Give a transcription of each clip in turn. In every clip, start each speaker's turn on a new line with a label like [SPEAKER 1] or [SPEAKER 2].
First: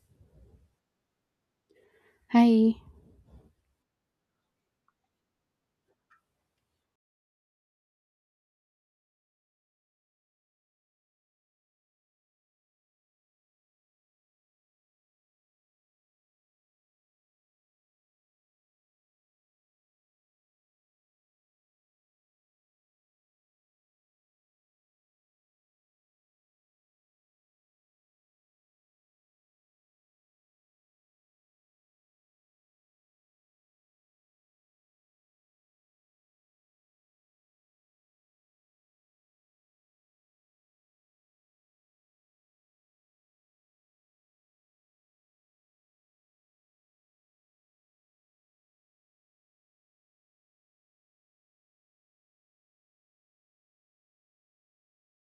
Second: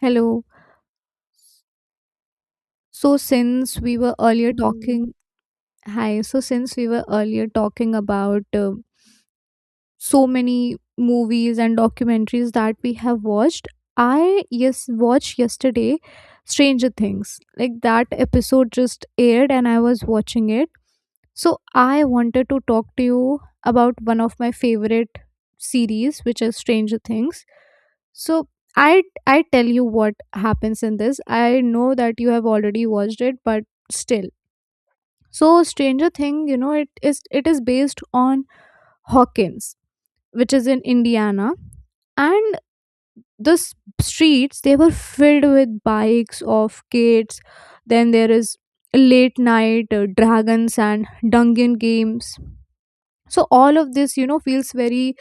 [SPEAKER 1] Hello.
[SPEAKER 2] Hi,
[SPEAKER 1] So since we were earlier talking, hi. So since we were earlier talking about so many movies and documentaries that we have watched, I yes watched yesterday Stranger Things. Like that episode just aired and I was watching it. So I wanted to talk to you about one of my favorite series, which is Stranger Things. So I I tell you what happens in this. I know that you have already watched it, but still. So Stranger Thing, you know, it is based on Hawkins, which is in Indiana, and the streets they were filled with bikes of kids. Then there is late night dragons and dungeon games, so all of this, you know, feels very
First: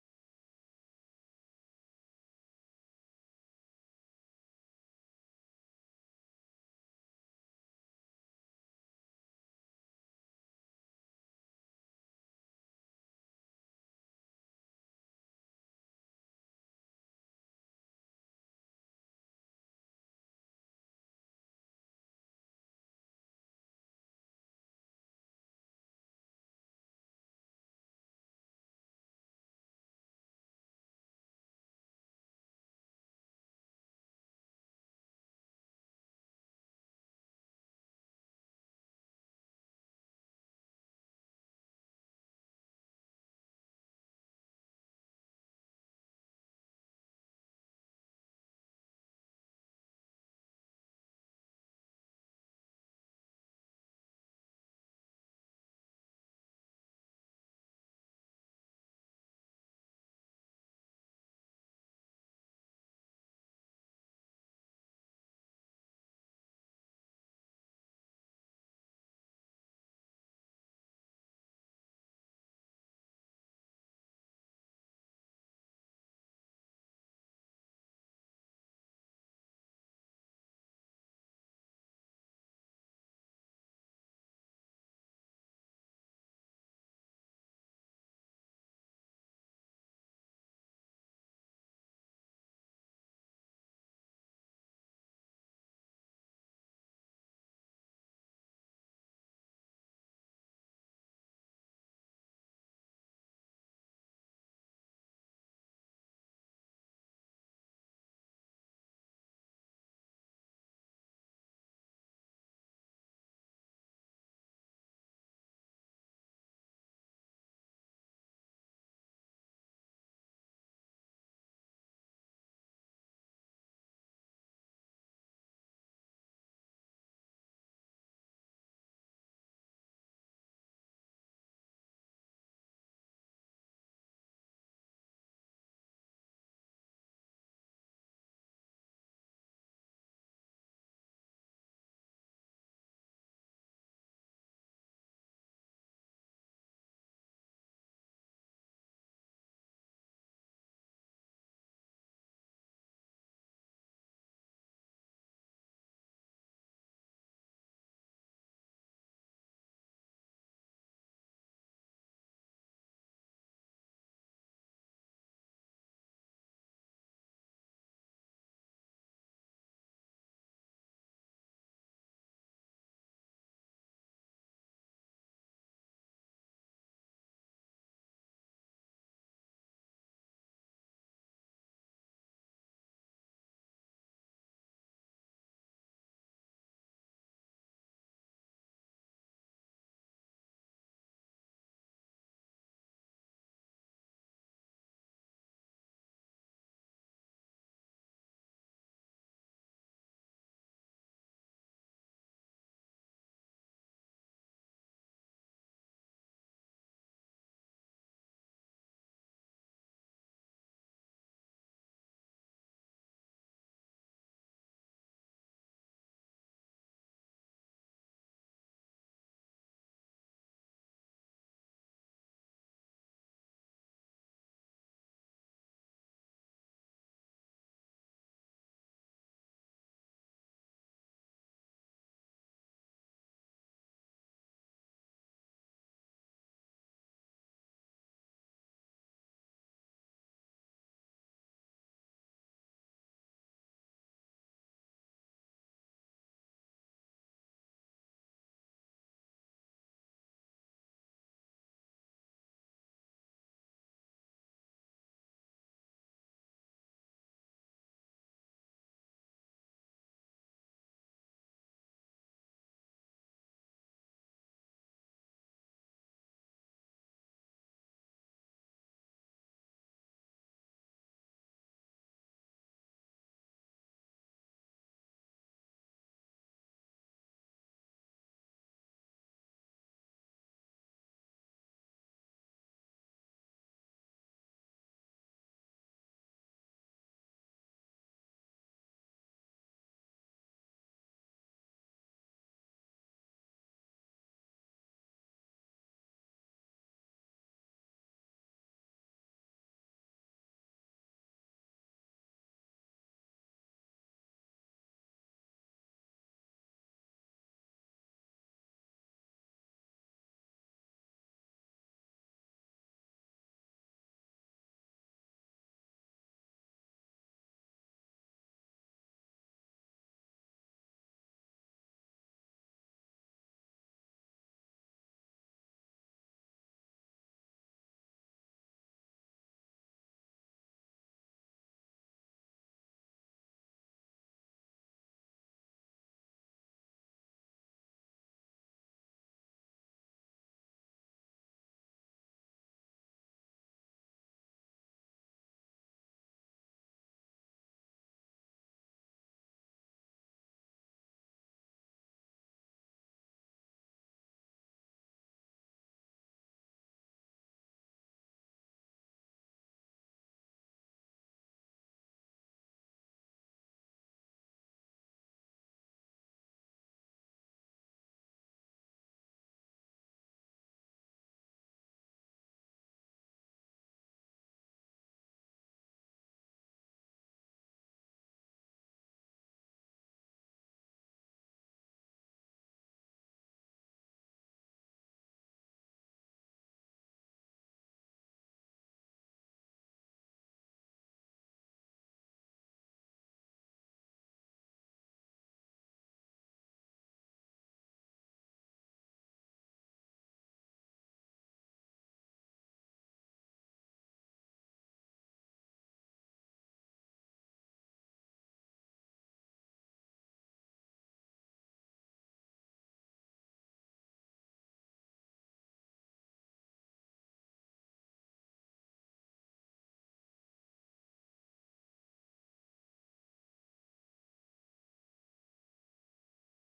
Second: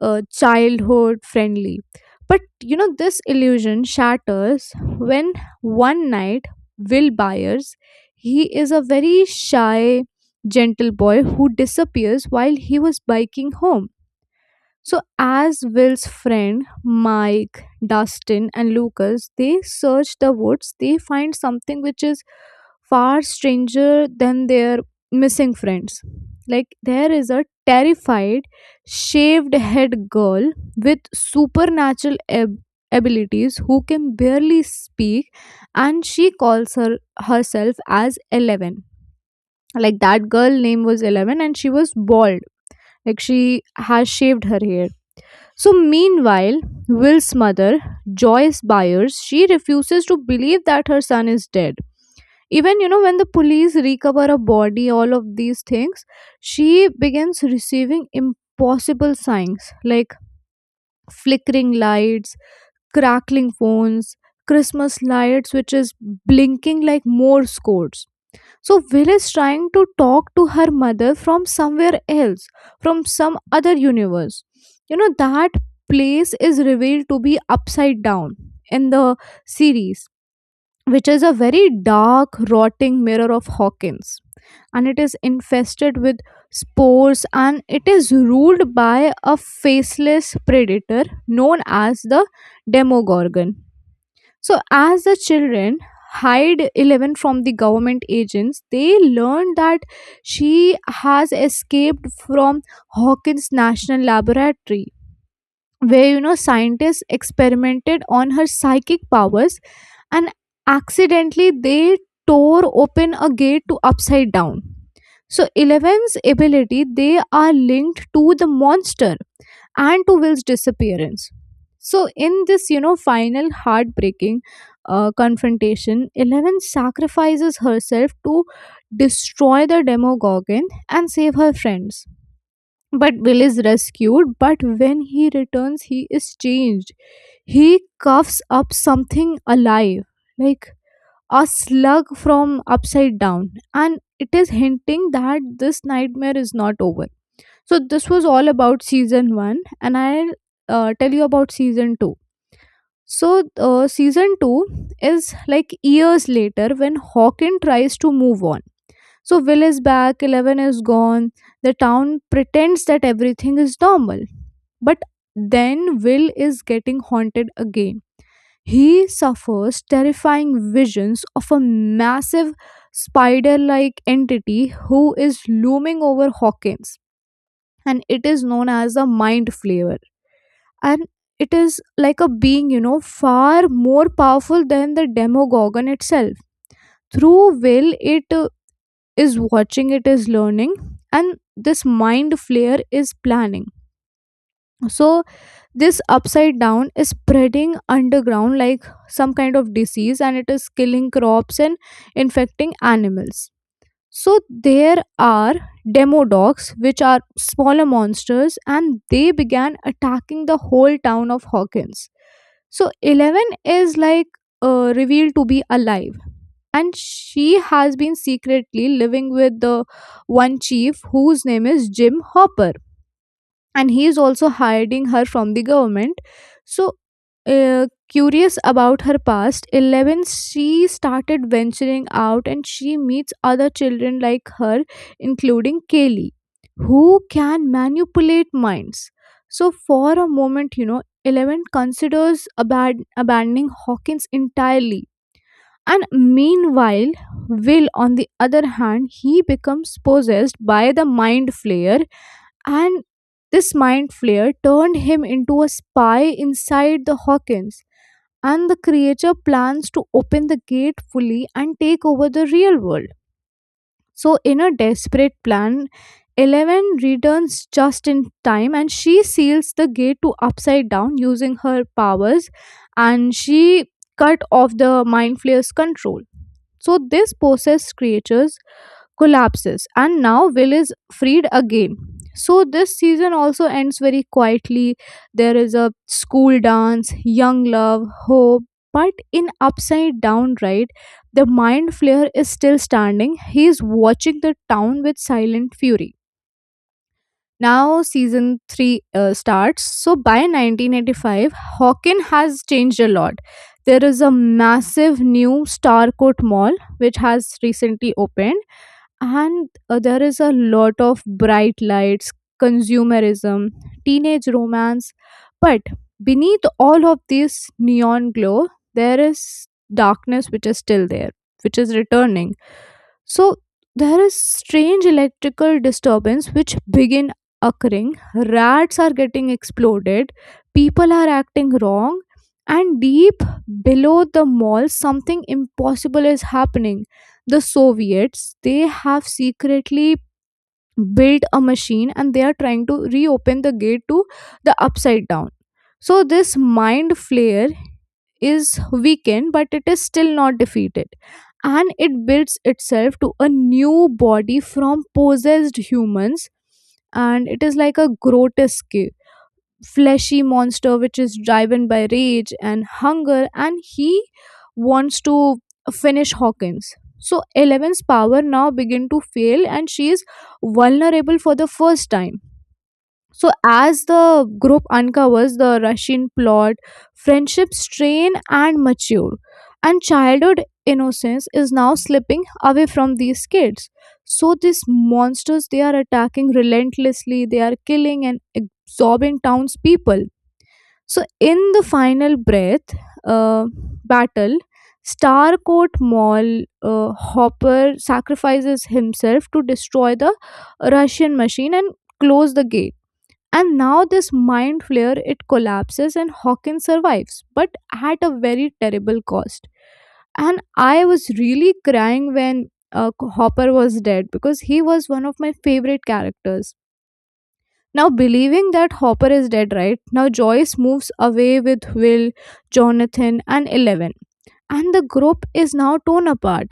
[SPEAKER 1] childhood friendly, but you know this illusion shatters when one night Will Byers, he is a very shy, gentle boy who disappears while he was biking home. So as Will's friend Mike, Dustin, and Lucas, they search the woods, they find something which is far stranger than their missing friends. Like, there is a terrified, shaved head girl with supernatural abilities who can barely speak, and she calls her herself as Eleven. Like, that girl name was Eleven, and she was bald. Like, she has shaved her hair. So, meanwhile, Will's mother, Joyce Byers, she refuses to believe that her son is dead. Even, you know, when the police recover a body, all of these things, she begins receiving impossible signs like flickering lights, crackling phones, Christmas lights, which is blinking like Morse codes. So Will is trying to talk to her mother from somewhere else, from some other universe. You know, that place is revealed to be Upside Down in the series, which is a very dark, rotting mirror of Hawkins. And it is infested with spores and it is ruled by a faceless predator known as the Demogorgon. So, as the children hide 11 from the government agents, they learn that she has escaped from Hawkins National Laboratory, where, you know, scientists experimented on her psychic powers and accidentally they tore open a gate to Upside Down. So Eleven's ability, they are linked to the monster and to Will's disappearance. So, in this, you know, final heartbreaking confrontation, Eleven sacrifices herself to destroy the Demogorgon and save her friends. But Will is rescued, but when he returns, he is changed. He cuffs up something alive, like a slug from Upside Down, and it is hinting that this nightmare is not over. So this was all about season 1, and I'll tell you about season 2. So season 2 is like years later when Hawken tries to move on. So Will is back, Eleven is gone. The town pretends that everything is normal. But then Will is getting haunted again. He suffers terrifying visions of a massive spider like entity who is looming over Hawkins, and it is known as the Mind Flayer. And it is like a being, you know, far more powerful than the Demogorgon itself. Through Will, it is watching, it is learning, and this Mind Flayer is planning. So this Upside Down is spreading underground like some kind of disease, and it is killing crops and infecting animals. So there are demo dogs, which are smaller monsters, and they began attacking the whole town of Hawkins. So Eleven is like revealed to be alive, and she has been secretly living with the one chief whose name is Jim Hopper, and he is also hiding her from the government. So, curious about her past, 11, she started venturing out and she meets other children like her, including Kaylee, who can manipulate minds. So for a moment, you know, 11 considers abandoning Hawkins entirely. And meanwhile, Will, on the other hand, he becomes possessed by the Mind Flayer, and this mind flare turned him into a spy inside the Hawkins, and the creature plans to open the gate fully and take over the real world. So, in a desperate plan, Eleven returns just in time and she seals the gate to Upside Down using her powers, and she cut off the Mind Flayer's control. So this possessed creatures collapses and now Will is freed again. So this season also ends very quietly. There is a school dance, young love, hope, but in Upside Down, right, the Mind Flayer is still standing, he is watching the town with silent fury. Now season 3 starts. So by 1985, Hawken has changed a lot. There is a massive new Starcourt Mall, which has recently opened, and there is a lot of bright lights, consumerism, teenage romance. But beneath all of this neon glow, there is darkness which is still there, which is returning. So there is strange electrical disturbance which begin occurring. Rats are getting exploded. People are acting wrong. And deep below the mall, something impossible is happening. The Soviets, they have secretly build a machine and they are trying to reopen the gate to the Upside Down. So this mind flare is weakened, but it is still not defeated, and it builds itself to a new body from possessed humans. And it is like a grotesque, fleshy monster which is driven by rage and hunger, and he wants to finish Hawkins. So Eleven's power now begin to fail and she is vulnerable for the first time. So as the group uncovers the Russian plot, friendships strain and mature, and childhood innocence is now slipping away from these kids. So these monsters, they are attacking relentlessly, they are killing and absorbing townspeople. So, in the final breath uh, battle, Starcourt Mall, Hopper sacrifices himself to destroy the Russian machine and close the gate. And now this mind flare, it collapses, and Hawkins survives, but at a very terrible cost. And I was really crying when Hopper was dead because he was one of my favorite characters. Now, believing that Hopper is dead, right? Now, Joyce moves away with Will, Jonathan, and Eleven, and the group is now torn apart.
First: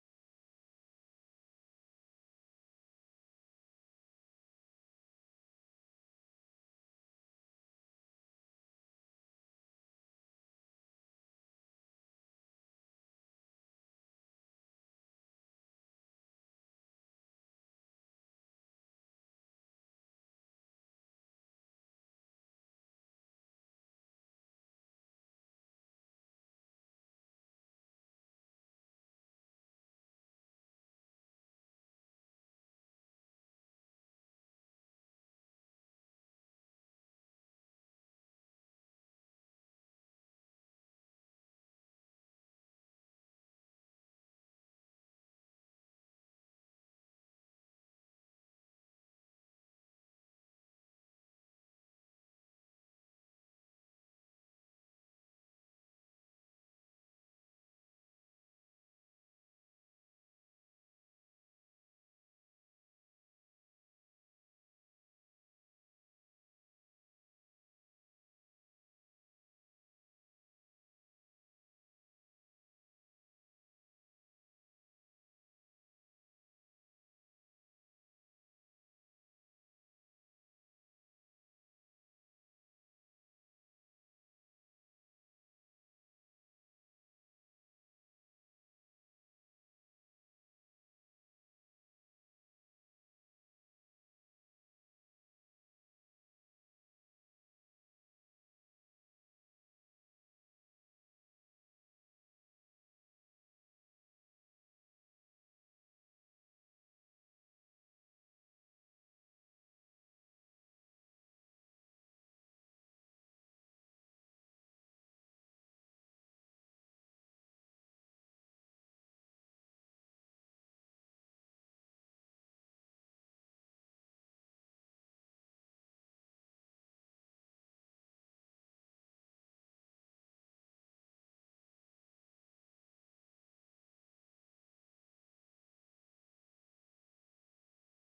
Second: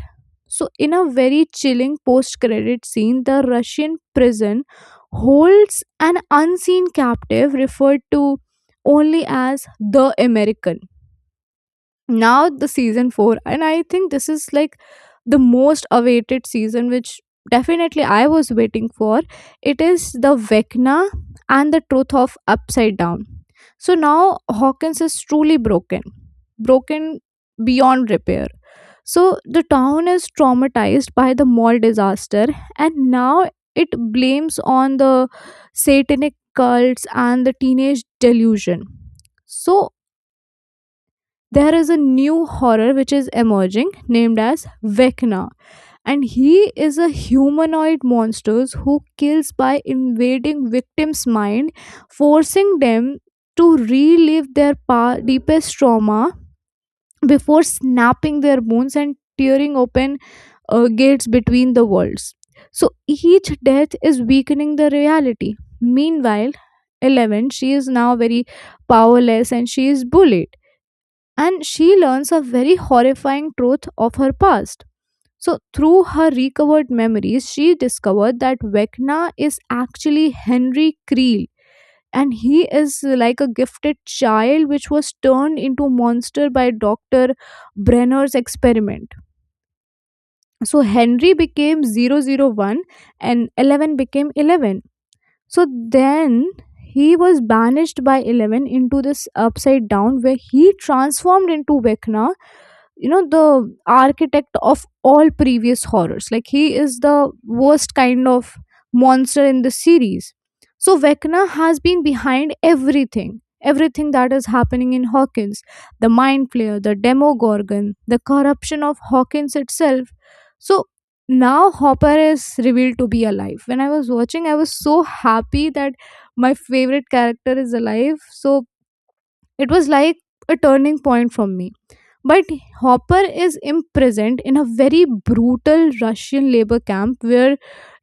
[SPEAKER 1] So, in a very chilling post credit scene, the Russian prison holds an unseen captive referred to only as the American. Now the season 4, and I think this is like the most awaited season, which definitely I was waiting for. It is the Vecna and the truth of Upside Down. So now Hawkins is truly broken, broken beyond repair. So the town is traumatized by the mall disaster, and now it blames on the satanic cults and the teenage delusion. So there is a new horror which is emerging, named as Vecna. And he is a humanoid monster who kills by invading victims' mind, forcing them to relive their deepest trauma before snapping their bones and tearing open gates between the worlds. So each death is weakening the reality. Meanwhile, Eleven, she is now very powerless and she is bullied, and she learns a very horrifying truth of her past. So, through her recovered memories, she discovered that Vecna is actually Henry Creel, and he is like a gifted child which was turned into a monster by Dr. Brenner's experiment. So, Henry became 001, and 11 became 11. So, then he was banished by 11 into this Upside Down where he transformed into Vecna, you know, the architect of all previous horrors. Like, he is the worst kind of monster in the series. So Vecna has been behind everything, everything that is happening in Hawkins, the Mind Flayer, the Demogorgon, the corruption of Hawkins itself. So now Hopper is revealed to be alive. When I was watching, I was so happy that my favorite character is alive. So it was like a turning point for me. But Hopper is imprisoned in a very brutal Russian labor camp where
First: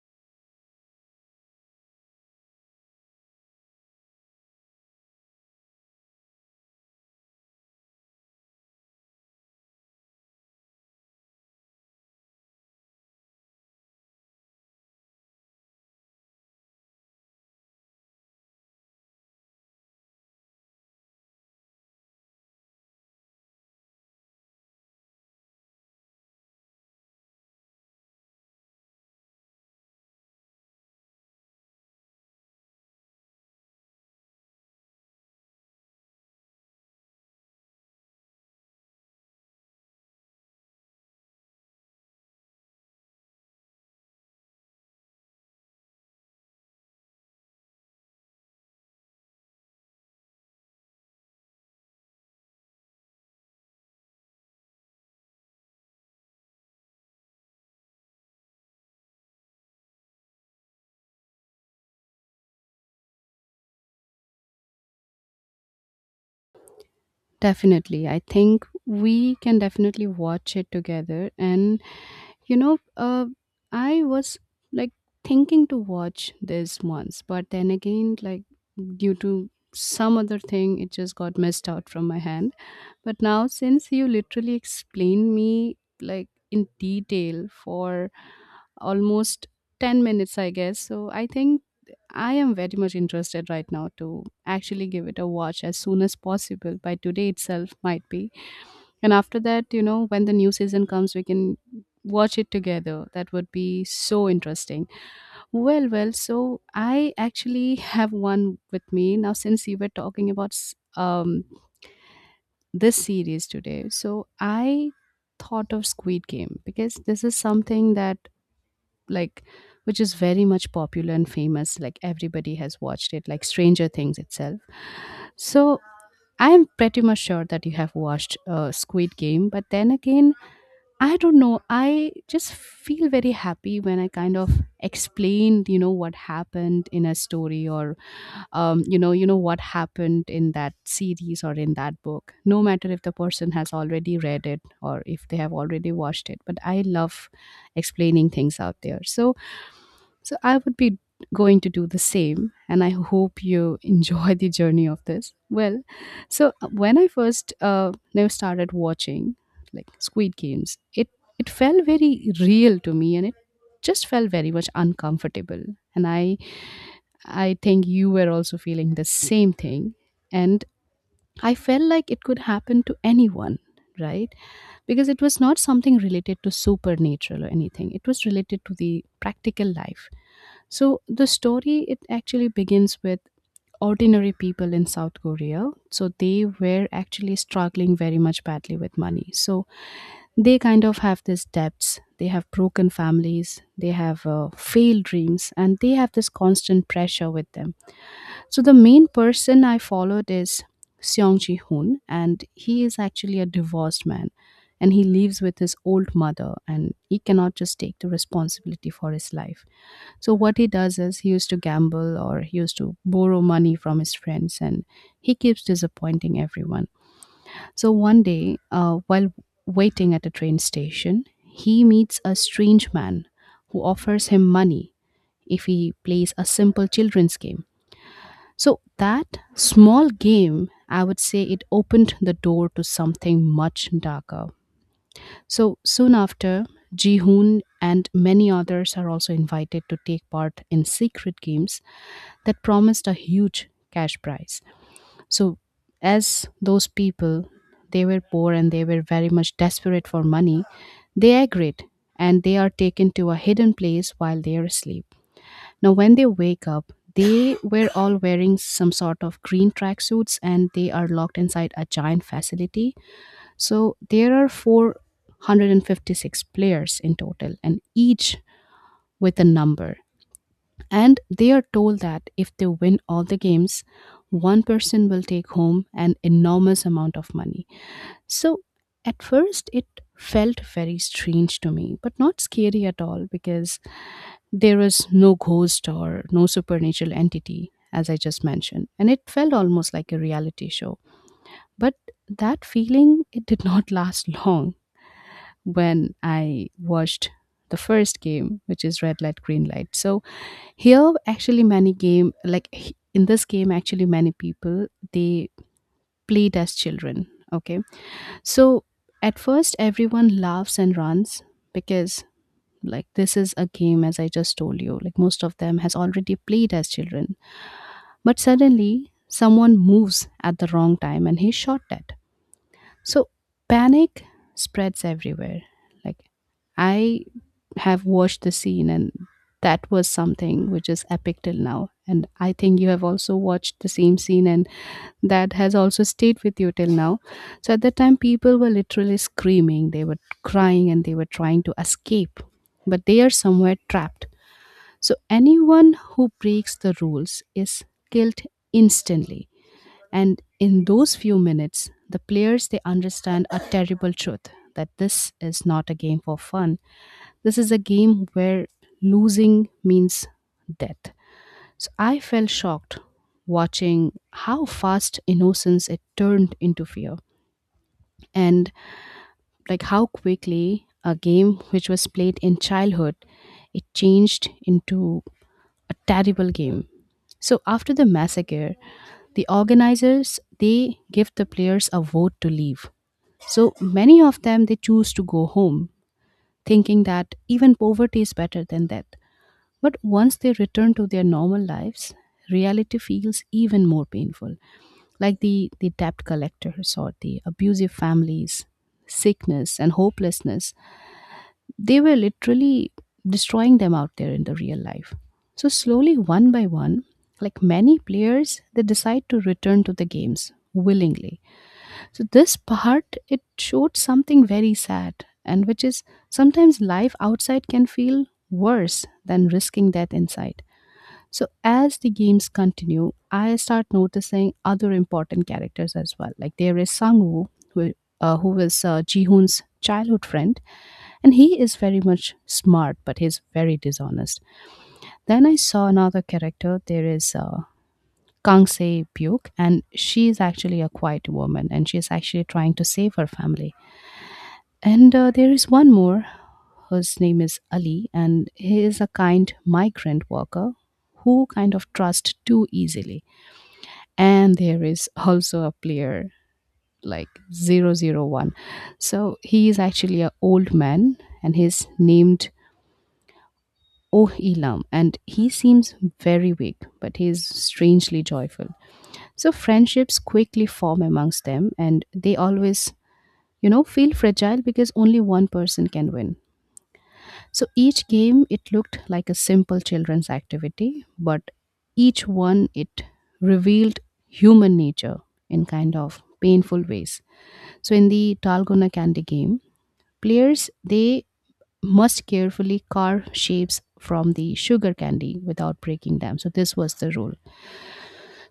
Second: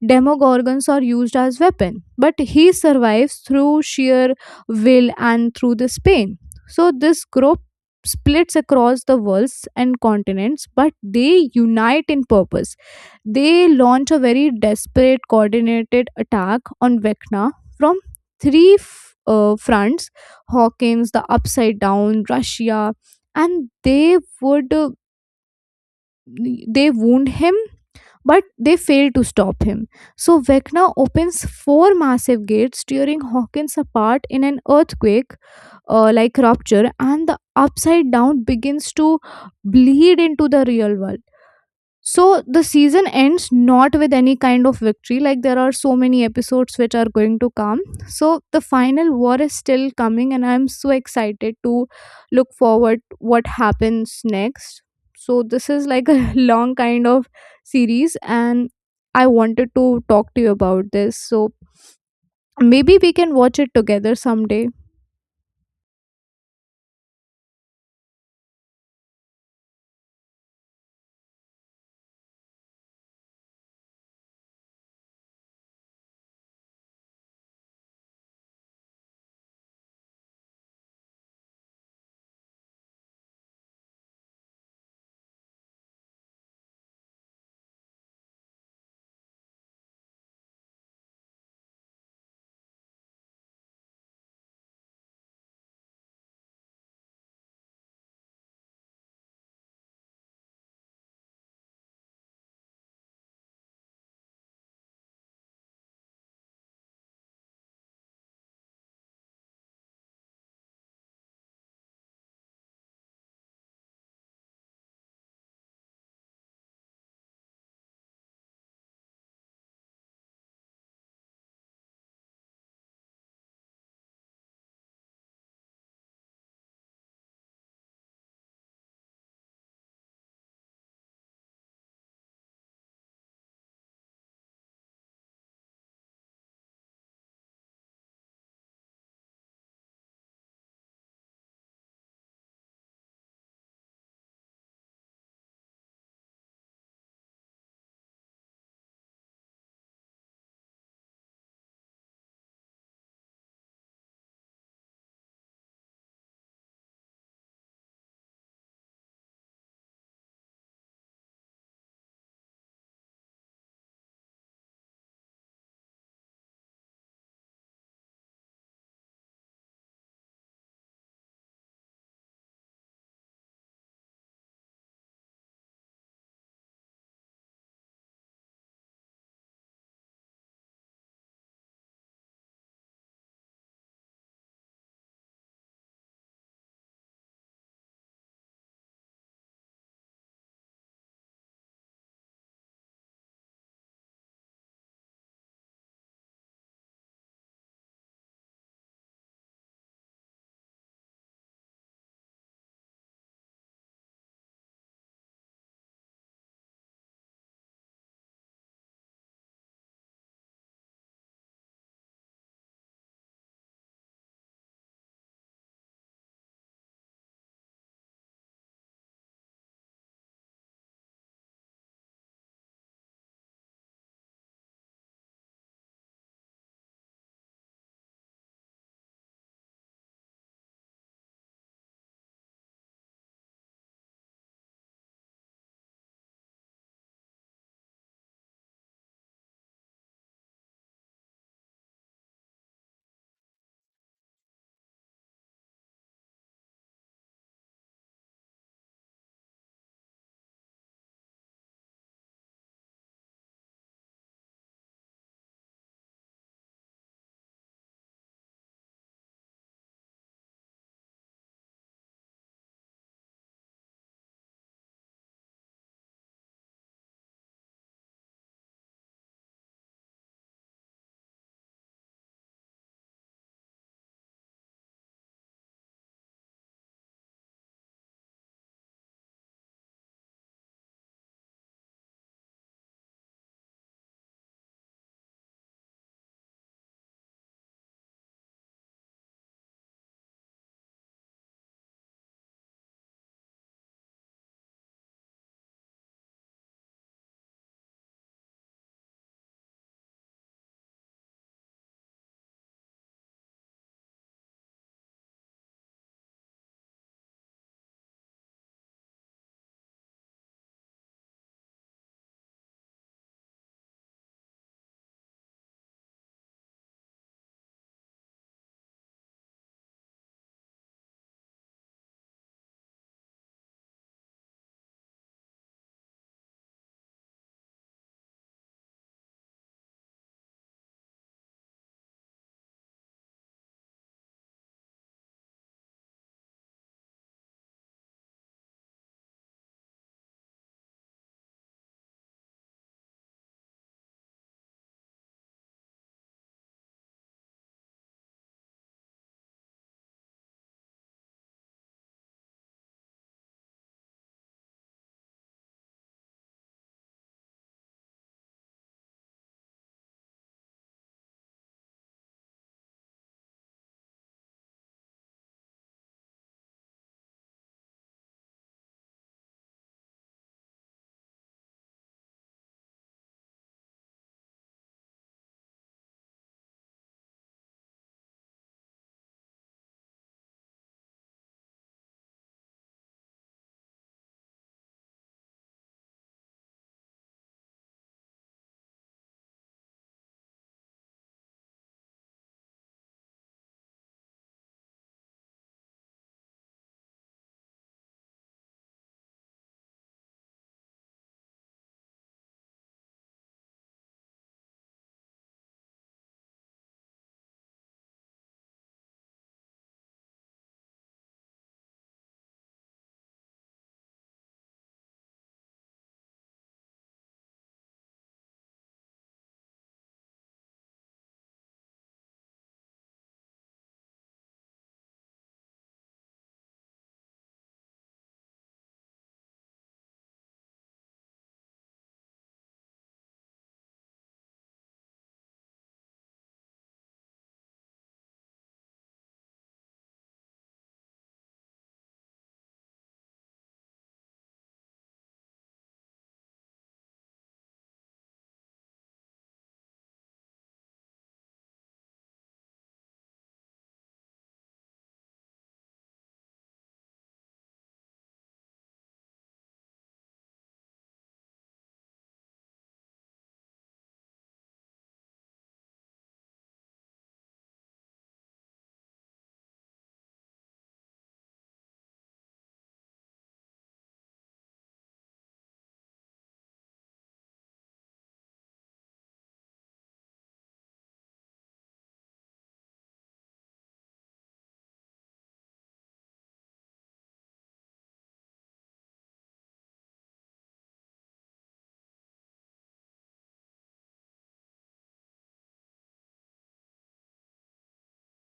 [SPEAKER 1] demogorgons are used as weapon. But he survives through sheer will and through this pain. So this group splits across the worlds and continents, but they unite in purpose. They launch a very desperate, coordinated attack on Vecna from three fronts: Hawkins, the Upside Down, Russia, and they would, they wound him, but they failed to stop him. So Vecna opens four massive gates, tearing Hawkins apart in an earthquake like rupture, and the Upside Down begins to bleed into the real world. So the season ends not with any kind of victory. Like, there are so many episodes which are going to come. So the final war is still coming, and I'm so excited to look forward what happens next. So this is like a long kind of series, and I wanted to talk to you about this. So maybe we can watch it together someday.
[SPEAKER 2] definitely. I think we can definitely watch it together. And you know, uh, I was like thinking to watch this once, but then again, like due to some other thing, it just got missed out from my hand. But now, since you literally explained me like in detail for almost 10 minutes, I guess, so I think I am very much interested right now to actually give it a watch as soon as possible by today itself might be. And after that, you know, when the new season comes we can watch it together. That would be so interesting. Well, so I actually have one with me now since you were talking about this series today. So I thought of Squid Game because this is something that like which is very much popular and famous like everybody has watched it like Stranger Things itself. So I'm pretty much sure that you have watched Squid Game, but then again, I don't know, I just feel very happy when I kind of explain, you know, what happened in a story or you know what happened in that series or in that book, no matter if the person has already read it or if they have already watched it, but I love explaining things out there. So I would be going to do the same, and I hope you enjoy the journey of this. Well, so when I first started watching Squid Games, it felt very real to me, and it just felt very much uncomfortable. And I think you were also feeling the same thing, and I felt like it could happen to anyone, right? Because it was not something related to supernatural or anything, it was related to the practical life. So the story, it actually begins with ordinary people in South Korea. So they were actually struggling very much badly with money. So they kind of have these debts, they have broken families, they have failed dreams, and they have this constant pressure with them. So the main person I followed is Seong Ji Hoon, and he is actually a divorced man. And he lives with his old mother, and he cannot just take the responsibility for his life. So what he does is he used to gamble or he used to borrow money from his friends and he keeps disappointing everyone. So one day, while waiting at a train station, he meets a strange man who offers him money if he plays a simple children's game. So that small game, I would say, it opened the door to something much darker. So soon after, Ji Hoon and many others are also invited to take part in secret games that promised a huge cash prize. So, as those people, they were poor and they were very much desperate for money, they agreed, and they are taken to a hidden place while they are asleep. Now, when they wake up, they were all wearing some sort of green tracksuits and they are locked inside a giant facility. So, there are 456 players in total, and each with a number. And they are told that if they win all the games, one person will take home an enormous amount of money. So at first, it felt very strange to me, but not scary at all, because there was no ghost or no supernatural entity, as I just mentioned. And it felt almost like a reality show. But that feeling, it did not last long when I watched the first game, which is red light, green light. So here, actually, many game like h- in this game, actually, many people they played as children. Okay, so at first, everyone laughs and runs because like this is a game, as I just told you, like most of them has already played as children, but suddenly someone moves at the wrong time and he's shot at. So panic spreads everywhere. Like, I have watched the scene and that was something which is epic till now. And I think you have also watched the same scene and that has also stayed with you till now. So at that time people were literally screaming, they were crying and they were trying to escape. But they are somewhere trapped. So anyone who breaks the rules is killed instantly, and in those few minutes, the players they understand a terrible truth, that this is not a game for fun. This is a game where losing means death. So I felt shocked watching how fast innocence it turned into fear, and like how quickly a game which was played in childhood, it changed into a terrible game. So after the massacre, the organizers they give the players a vote to leave, so many of them they choose to go home, thinking that even poverty is better than death. But once they return to their normal lives, reality feels even more painful. Like the debt collectors or the abusive families, sickness and hopelessness, they were literally destroying them out there in the real life. So, slowly, one by one, like many players, they decide to return to the games willingly. So, this part, it showed something very sad, and which is, sometimes life outside can feel worse than risking death inside. So, as the games continue, I start noticing other important characters as well. Like there is Sang Woo, who was Ji Hoon's childhood friend, and he is very much smart but he's very dishonest. Then I saw another character, there is Kang Se Byuk, and she is actually a quiet woman and she is actually trying to save her family. And there is one more whose name is Ali, and he is a kind migrant worker who kind of trust too easily. And there is also a player like 001. So he is actually an old man, and he's named Oh Elam, and he seems very weak, but he is strangely joyful. So friendships quickly form amongst them, and they always, you know, feel fragile because only one person can win. So each game, it looked like a simple children's activity, but each one, it revealed human nature in kind of painful ways. So in the Talgona Candy game, players they must carefully carve shapes from the sugar candy without breaking them. So this was the rule.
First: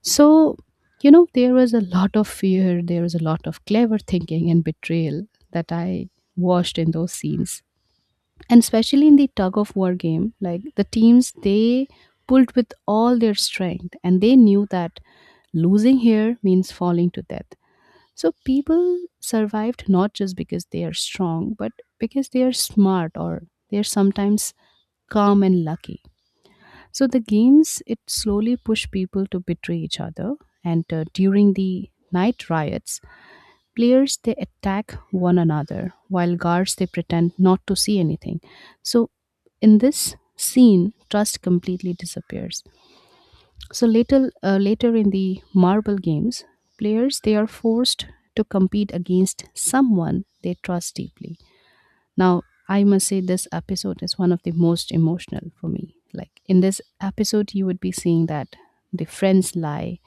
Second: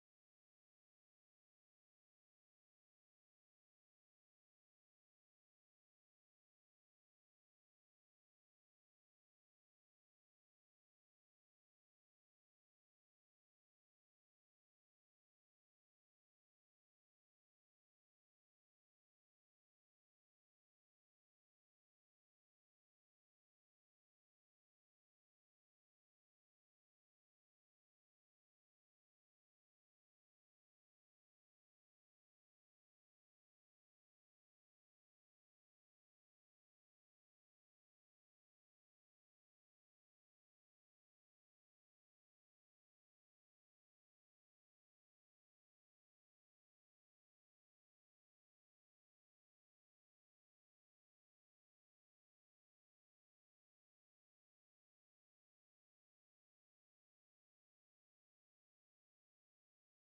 [SPEAKER 2] So, you know, there was a lot of fear, there was a lot of clever thinking and betrayal that I watched in those scenes. And especially in the tug of war game, like the teams, they pulled with all their strength and they knew that losing here means falling to death. So people survived not just because they are strong, but because they are smart or they are sometimes calm and lucky. So the games it slowly pushed people to betray each other, and during the night riots, players they attack one another while guards they pretend not to see anything. So in this scene, trust completely disappears. So later, in the marble games, players they are forced to compete against someone they trust deeply. Now, I must say this episode is one of the most emotional for me. Like in this episode, you would be seeing that the friends lie,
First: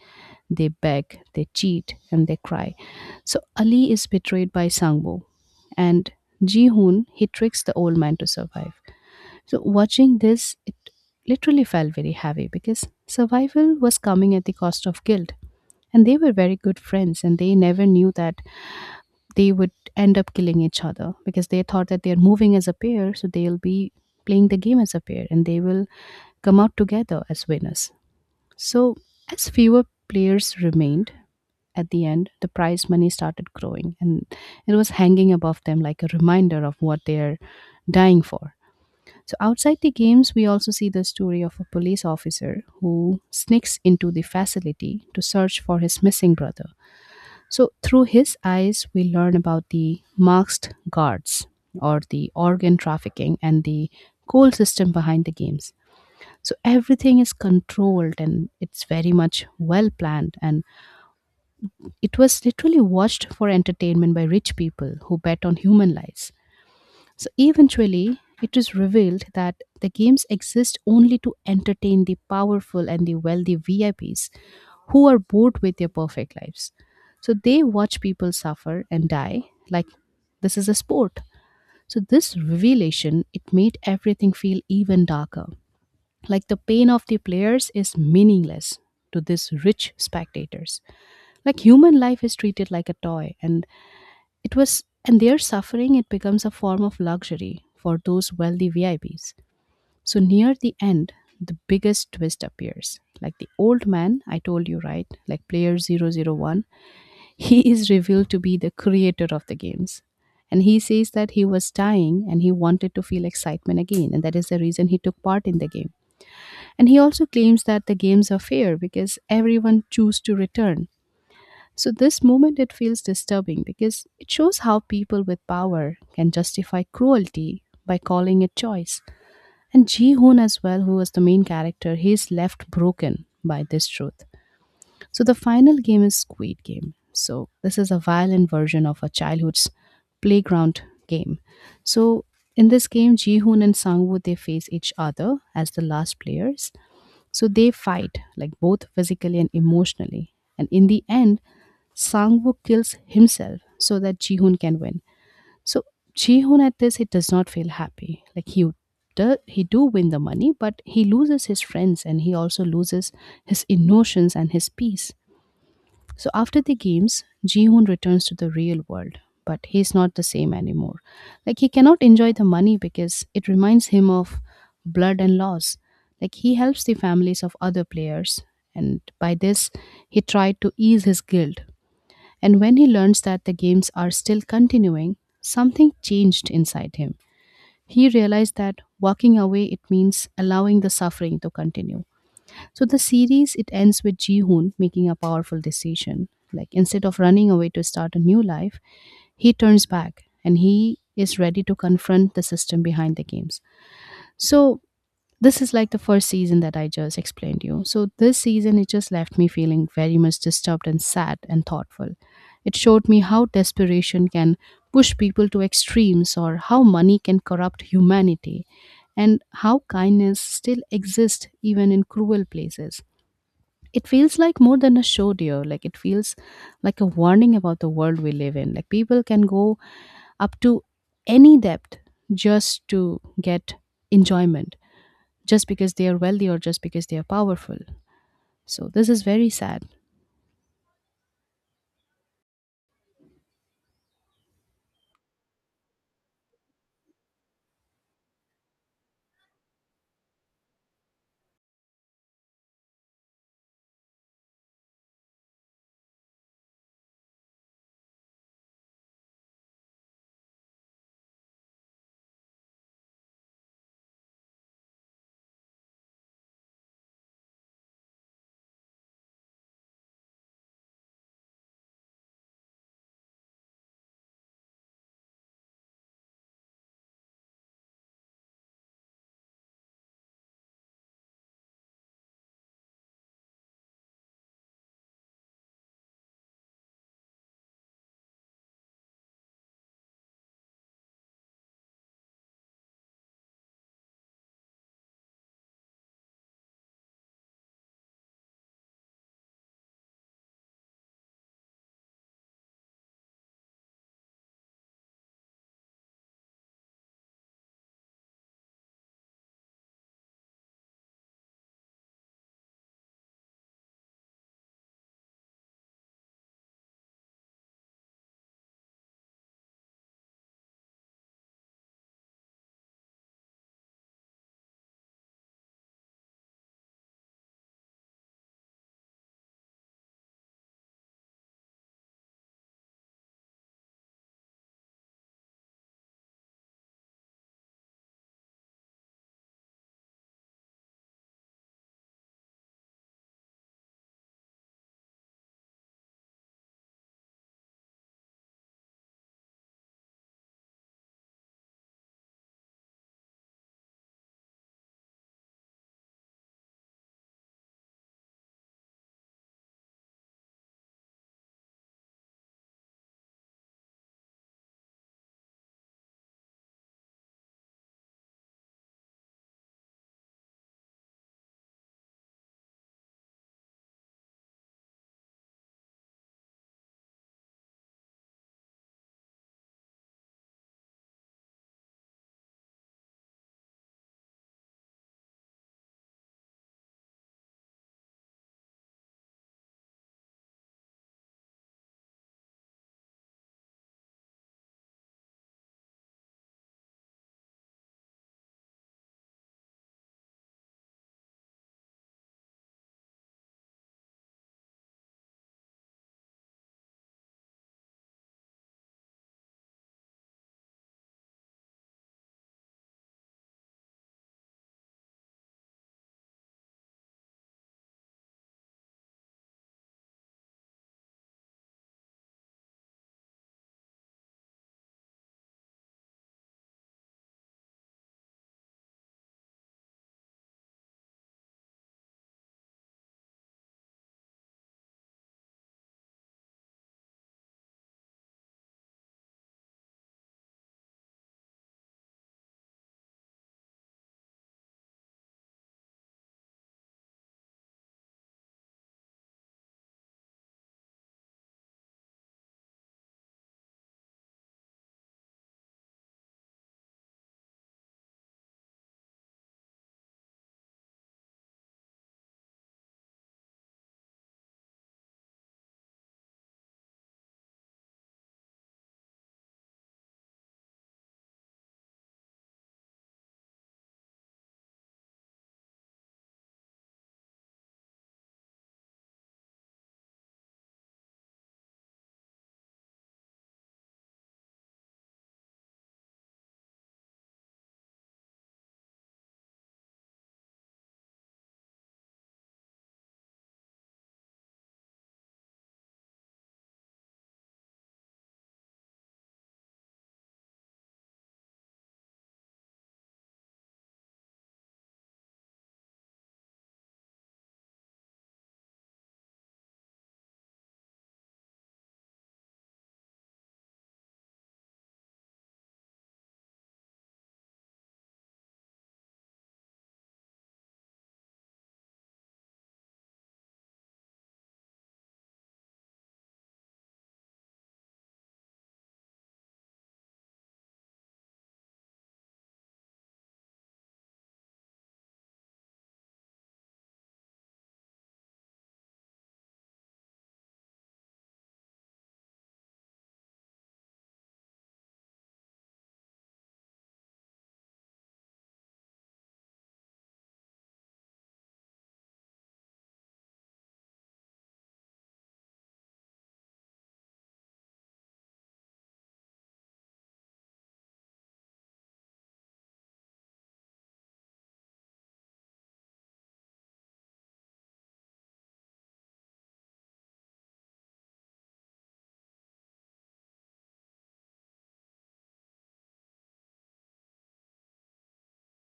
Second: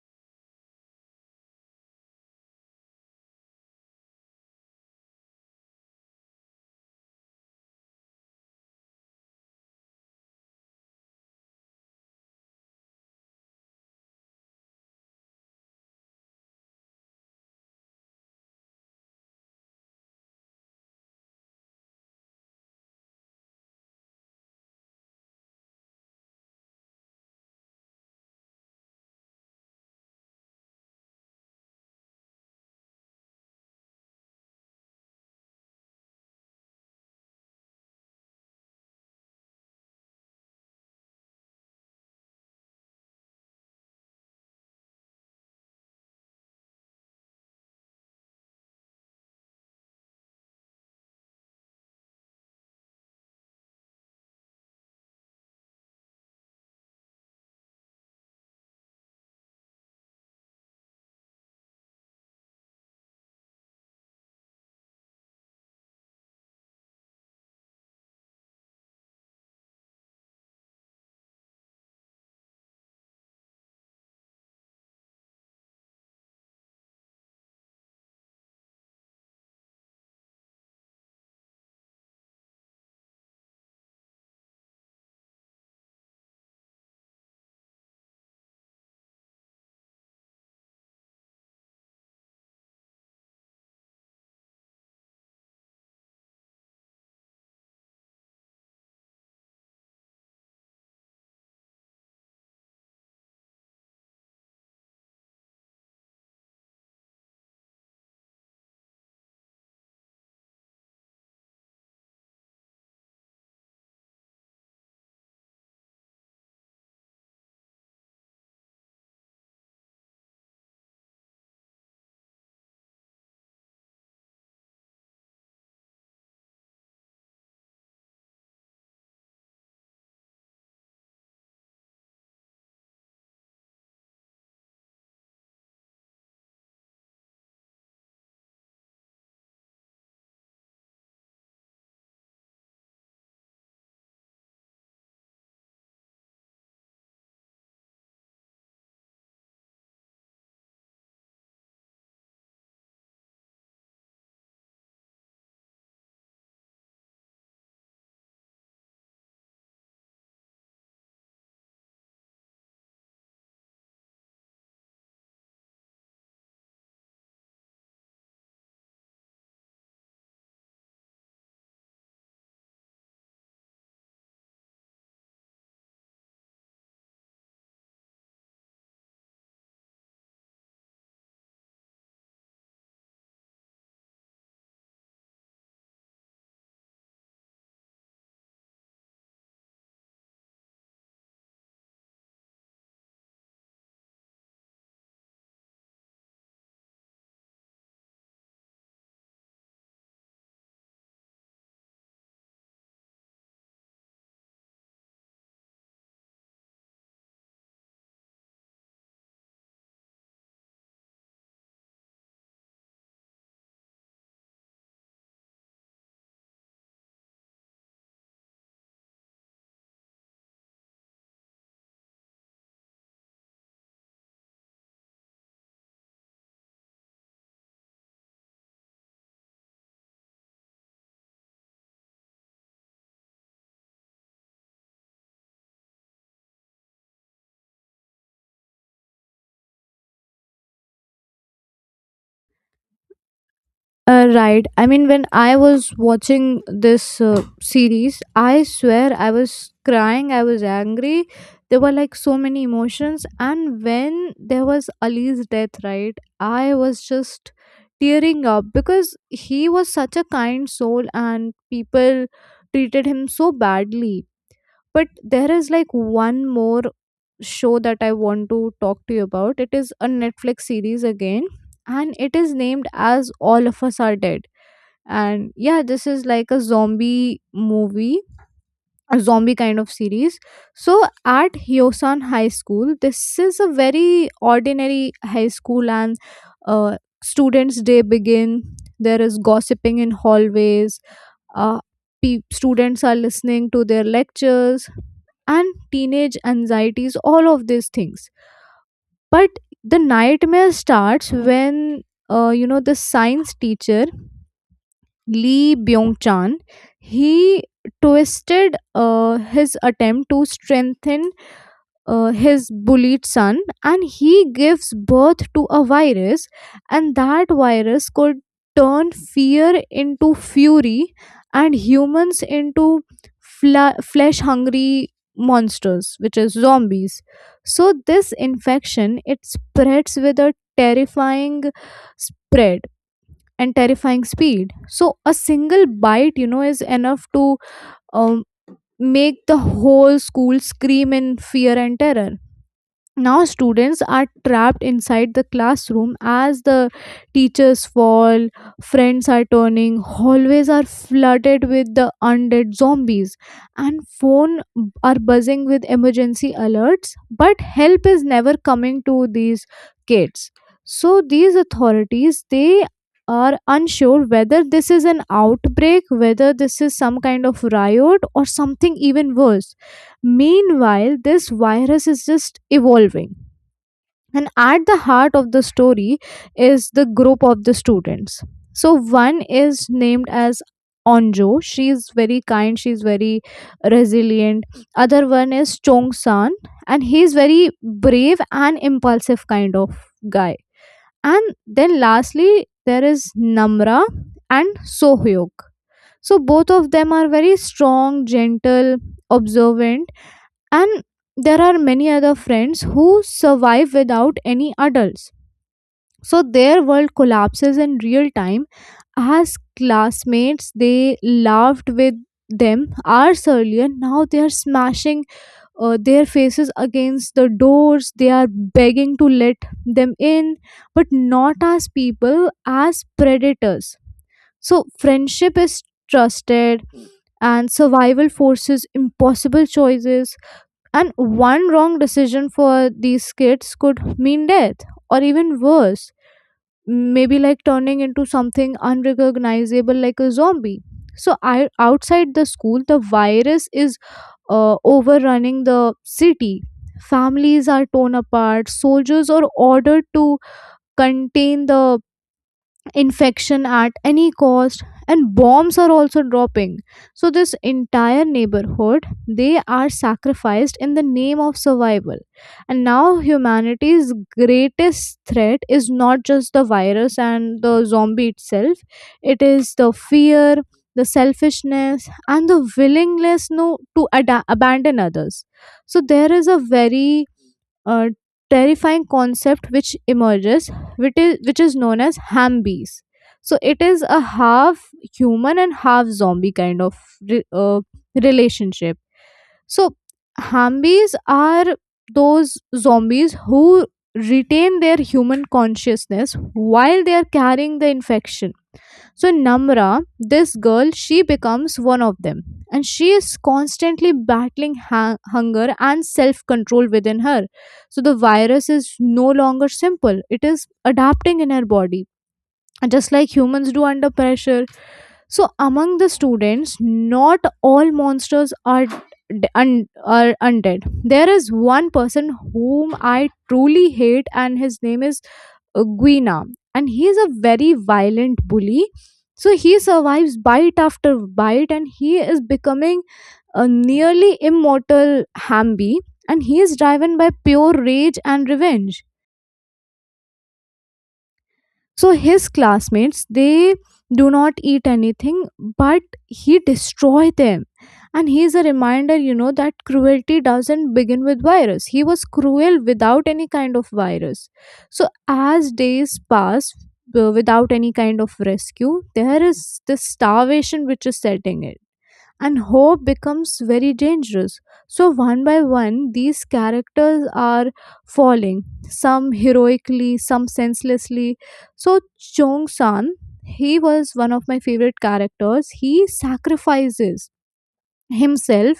[SPEAKER 2] they beg, they cheat, and they cry. So Ali is betrayed by Sangbo, and Ji Hoon he tricks the old man to survive. So watching this, it literally felt very heavy because survival was coming at the cost of guilt. And they were very good friends and they never knew that they would end up killing each other, because they thought that they're moving as a pair, so they'll be playing the game as a pair and they will come out together as winners. So as fewer players remained, at the end, the prize money started growing and it was hanging above them like a reminder of what they're dying for. So, outside the games, we also see the story of a police officer who sneaks into the facility to search for his missing brother. So, through his eyes, we learn about the masked guards or the organ trafficking and the coal system behind the games. So, everything is controlled and it's very much well planned. And it was literally watched for entertainment by rich people who bet on human lives. So eventually, it is revealed that the games exist only to entertain the powerful and the wealthy VIPs who are bored with their perfect lives. So they watch people suffer and die, like this is a sport. So this revelation, it made everything feel even darker. Like the pain of the players is meaningless to these rich spectators. Like human life is treated like a toy and and their suffering, it becomes a form of luxury for those wealthy VIPs. So near the end, the biggest twist appears. Like the old man, I told you, right? Like player 001, he is revealed to be the creator of the games. And he says that he was dying and he wanted to feel excitement again. And that is the reason he took part in the game. And he also claims that the games are fair because everyone choose to return. So, this moment it feels disturbing because it shows how people with power can justify cruelty by calling it choice. And Ji Hoon, as well, who was the main character, he's left broken by this truth. So, the final game is Squid Game. So, this is a violent version of a childhood's playground game. So, in this game, Ji Hoon and Sang Woo they face each other as the last players, so they fight, like both physically and emotionally. And in the end, Sangwoo kills himself so that Jihoon can win. So Jihoon at this he does not feel happy. Like he do win the money, but he loses his friends and he also loses his emotions and his peace. So after the games, Ji-hoon returns to the real world, but he's not the same anymore. Like he cannot enjoy the money because it reminds him of blood and loss. Like he helps the families of other players, and by this, he tried to ease his guilt. And when he learns that the games are still continuing, something changed inside him. He realized that walking away it means allowing the suffering to continue. So the series it ends with Ji-hoon making a powerful decision. Like instead of running away to start a new life, he turns back and he is ready to confront the system behind the games. So this is like the first season that I just explained you. So this season it just left me feeling very much disturbed and sad and thoughtful. It showed me how desperation can push people to extremes or how money can corrupt humanity and how kindness still exists even in cruel places. It feels like more than a show, dear. Like it feels like a warning about the world we live in. Like people can go up to any depth just to get enjoyment just because they are wealthy or just because they are powerful. So this is very sad.
[SPEAKER 1] Right. I mean, when I was watching this series, I swear I was crying, I was angry. There were like so many emotions. And when there was Ali's death, right, I was just tearing up because he was such a kind soul and people treated him so badly. But there is like one more show that I want to talk to you about. It is a Netflix series again, and it is named as All of Us Are Dead. And yeah, this is like a zombie movie, a zombie kind of series. So at Hyosan High School, this is a very ordinary high school, and students' day begin. There is gossiping in hallways. Uh, Students are listening to their lectures and teenage anxieties, all of these things. But the nightmare starts when, you know, the science teacher Lee Byung Chan, he twisted his attempt to strengthen his bullied son, and he gives birth to a virus, and that virus could turn fear into fury and humans into flesh hungry monsters, which is zombies. So this infection, it spreads with a terrifying spread and terrifying speed. So a single bite, you know, is enough to um, make the whole school scream in fear and terror. Now students are trapped inside the classroom as the teachers fall, friends are turning, hallways are flooded with the undead zombies, and are buzzing with emergency alerts, but help is never coming to these kids. So these authorities, they are unsure whether this is an outbreak, whether this is some kind of riot, or something even worse. Meanwhile, this virus is just evolving. And at the heart of the story is the group of the students. So, one is named as Onjo. She is very kind, she is very resilient. Other one is Chong San, and he is very brave and impulsive kind of guy. And then lastly, there is Namra and Sohyuk. So both of them are very strong, gentle, observant, and there are many other friends who survive without any adults. So their world collapses in real time as classmates they laughed with them hours earlier, now they are smashing their faces against the doors, they are begging to let them in, but not as people, as predators. So friendship is trusted and survival forces impossible choices, and one wrong decision for these kids could mean death, or even worse, maybe like turning into something unrecognizable like a zombie. So outside the school, the virus is overrunning the city. Families are torn apart, soldiers are ordered to contain the infection at any cost, and bombs are also dropping. So this entire neighborhood, they are sacrificed in the name of survival. And now humanity's greatest threat is not just the virus and the zombie itself, it is the fear, the selfishness, and the willingness, no, to abandon others. So there is a very uh, terrifying concept which emerges, which is known as Hambies. So it is a half human and half zombie kind of re- uh, relationship. So Hambies are those zombies who retain their human consciousness while they are carrying the infection. So Namra, this girl, she becomes one of them. And she is constantly battling hunger and self control within her. So the virus is no longer simple, it is adapting in her body. And just like humans do under pressure. So among the students, not all monsters are d- Un- are undead. There is one person whom I truly hate, and his name is Guina, and he is a very violent bully. So he survives bite after bite, and he is becoming a nearly immortal Hamby, and he is driven by pure rage and revenge. So his classmates, they do not eat anything, but he destroy them. And he is a reminder, you know, that cruelty doesn't begin with virus, he was cruel without any kind of virus. So as days pass without any kind of rescue, there is this starvation which is setting in, and hope becomes very dangerous. So, one by one, these characters are falling, some heroically, some senselessly. So, Chong San, he was one of my favorite characters. He sacrifices himself,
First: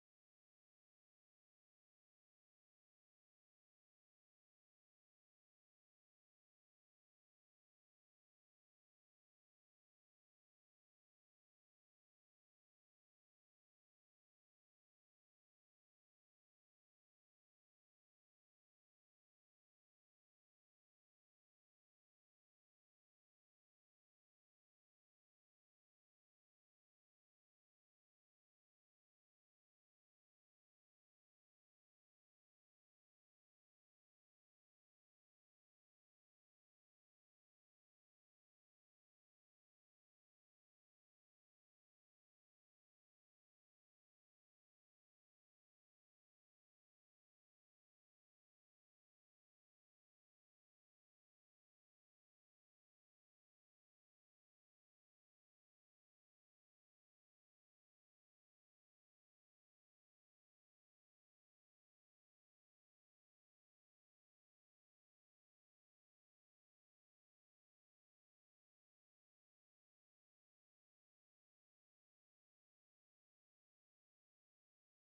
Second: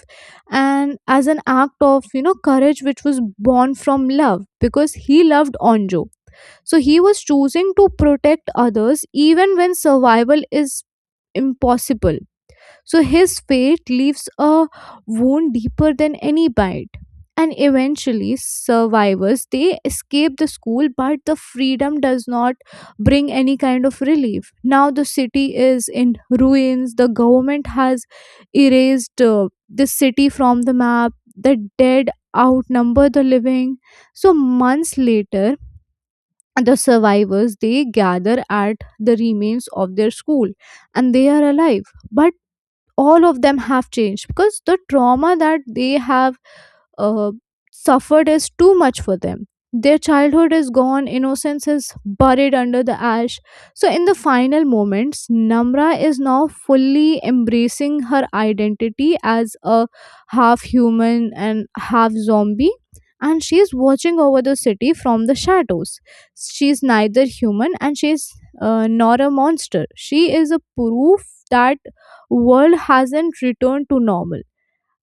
[SPEAKER 1] and as an act of, you know, courage which was born from love, because he loved Onjo. So he was choosing to protect others even when survival is impossible. So his fate leaves a wound deeper than any bite. And eventually survivors, they escape the school, but the freedom does not bring any kind of relief. Now the city is in ruins, the government has erased the city from the map, the dead outnumber the living. So months later, the survivors, they gather at the remains of their school, and they are alive, but all of them have changed because the trauma that they have uh, suffered is too much for them. Their childhood is gone, innocence is buried under the ash. So, in the final moments, Namra is now fully embracing her identity as a half human and half zombie, and she is watching over the city from the shadows. She is neither human and she is nor a monster. She is a proof that world hasn't returned to normal,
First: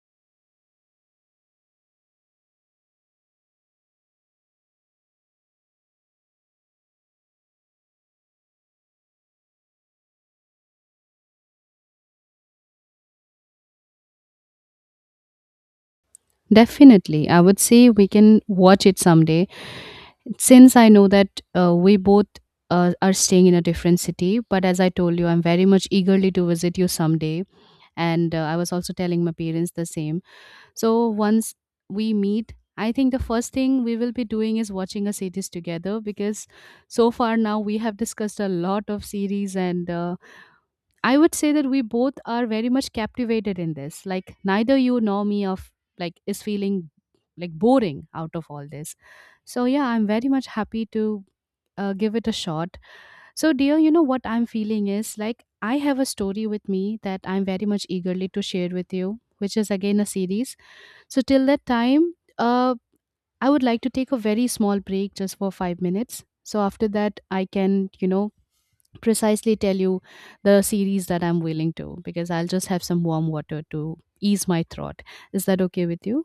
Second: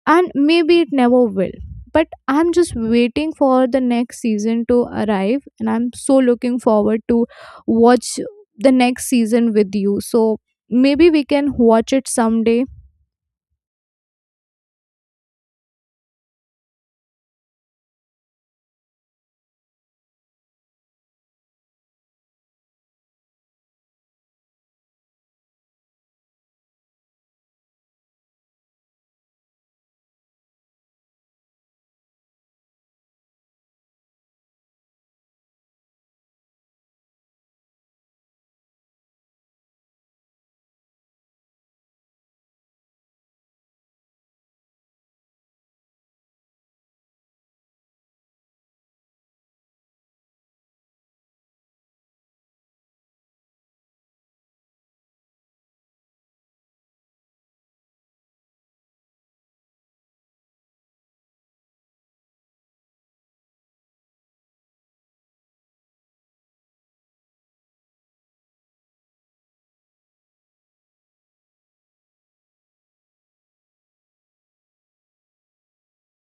[SPEAKER 1] and maybe it never will. But I'm just waiting for the next season to arrive, and I'm so looking forward to watch the next season with you. So maybe we can watch it someday.
[SPEAKER 2] Definitely, I would say we can watch it someday, since I know that we both are staying in a different city. But as I told you, I'm very much eagerly to visit you someday. And I was also telling my parents the same. So once we meet, I think the first thing we will be doing is watching a series together, because so far now we have discussed a lot of series, and I would say that we both are very much captivated in this. Like neither you nor me of like is feeling like boring out of all this. So yeah, I'm very much happy to give it a shot. So, dear, you know what I'm feeling is like I have a story with me that I'm very much eagerly to share with you, which is again a series. So, till that time, I would like to take a very small break just for 5 minutes. So, after that, I can, you know, precisely tell you the series that I'm willing to, because I'll just have some warm water to ease my throat. Is that okay with you?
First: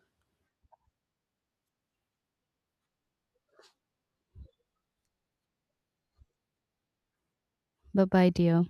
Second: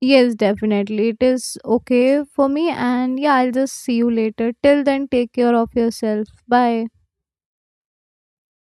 [SPEAKER 1] Yes, definitely, it is okay for me. And yeah, I'll just see you later. Till then, take care of yourself. Bye.
[SPEAKER 2] Bye bye, dear.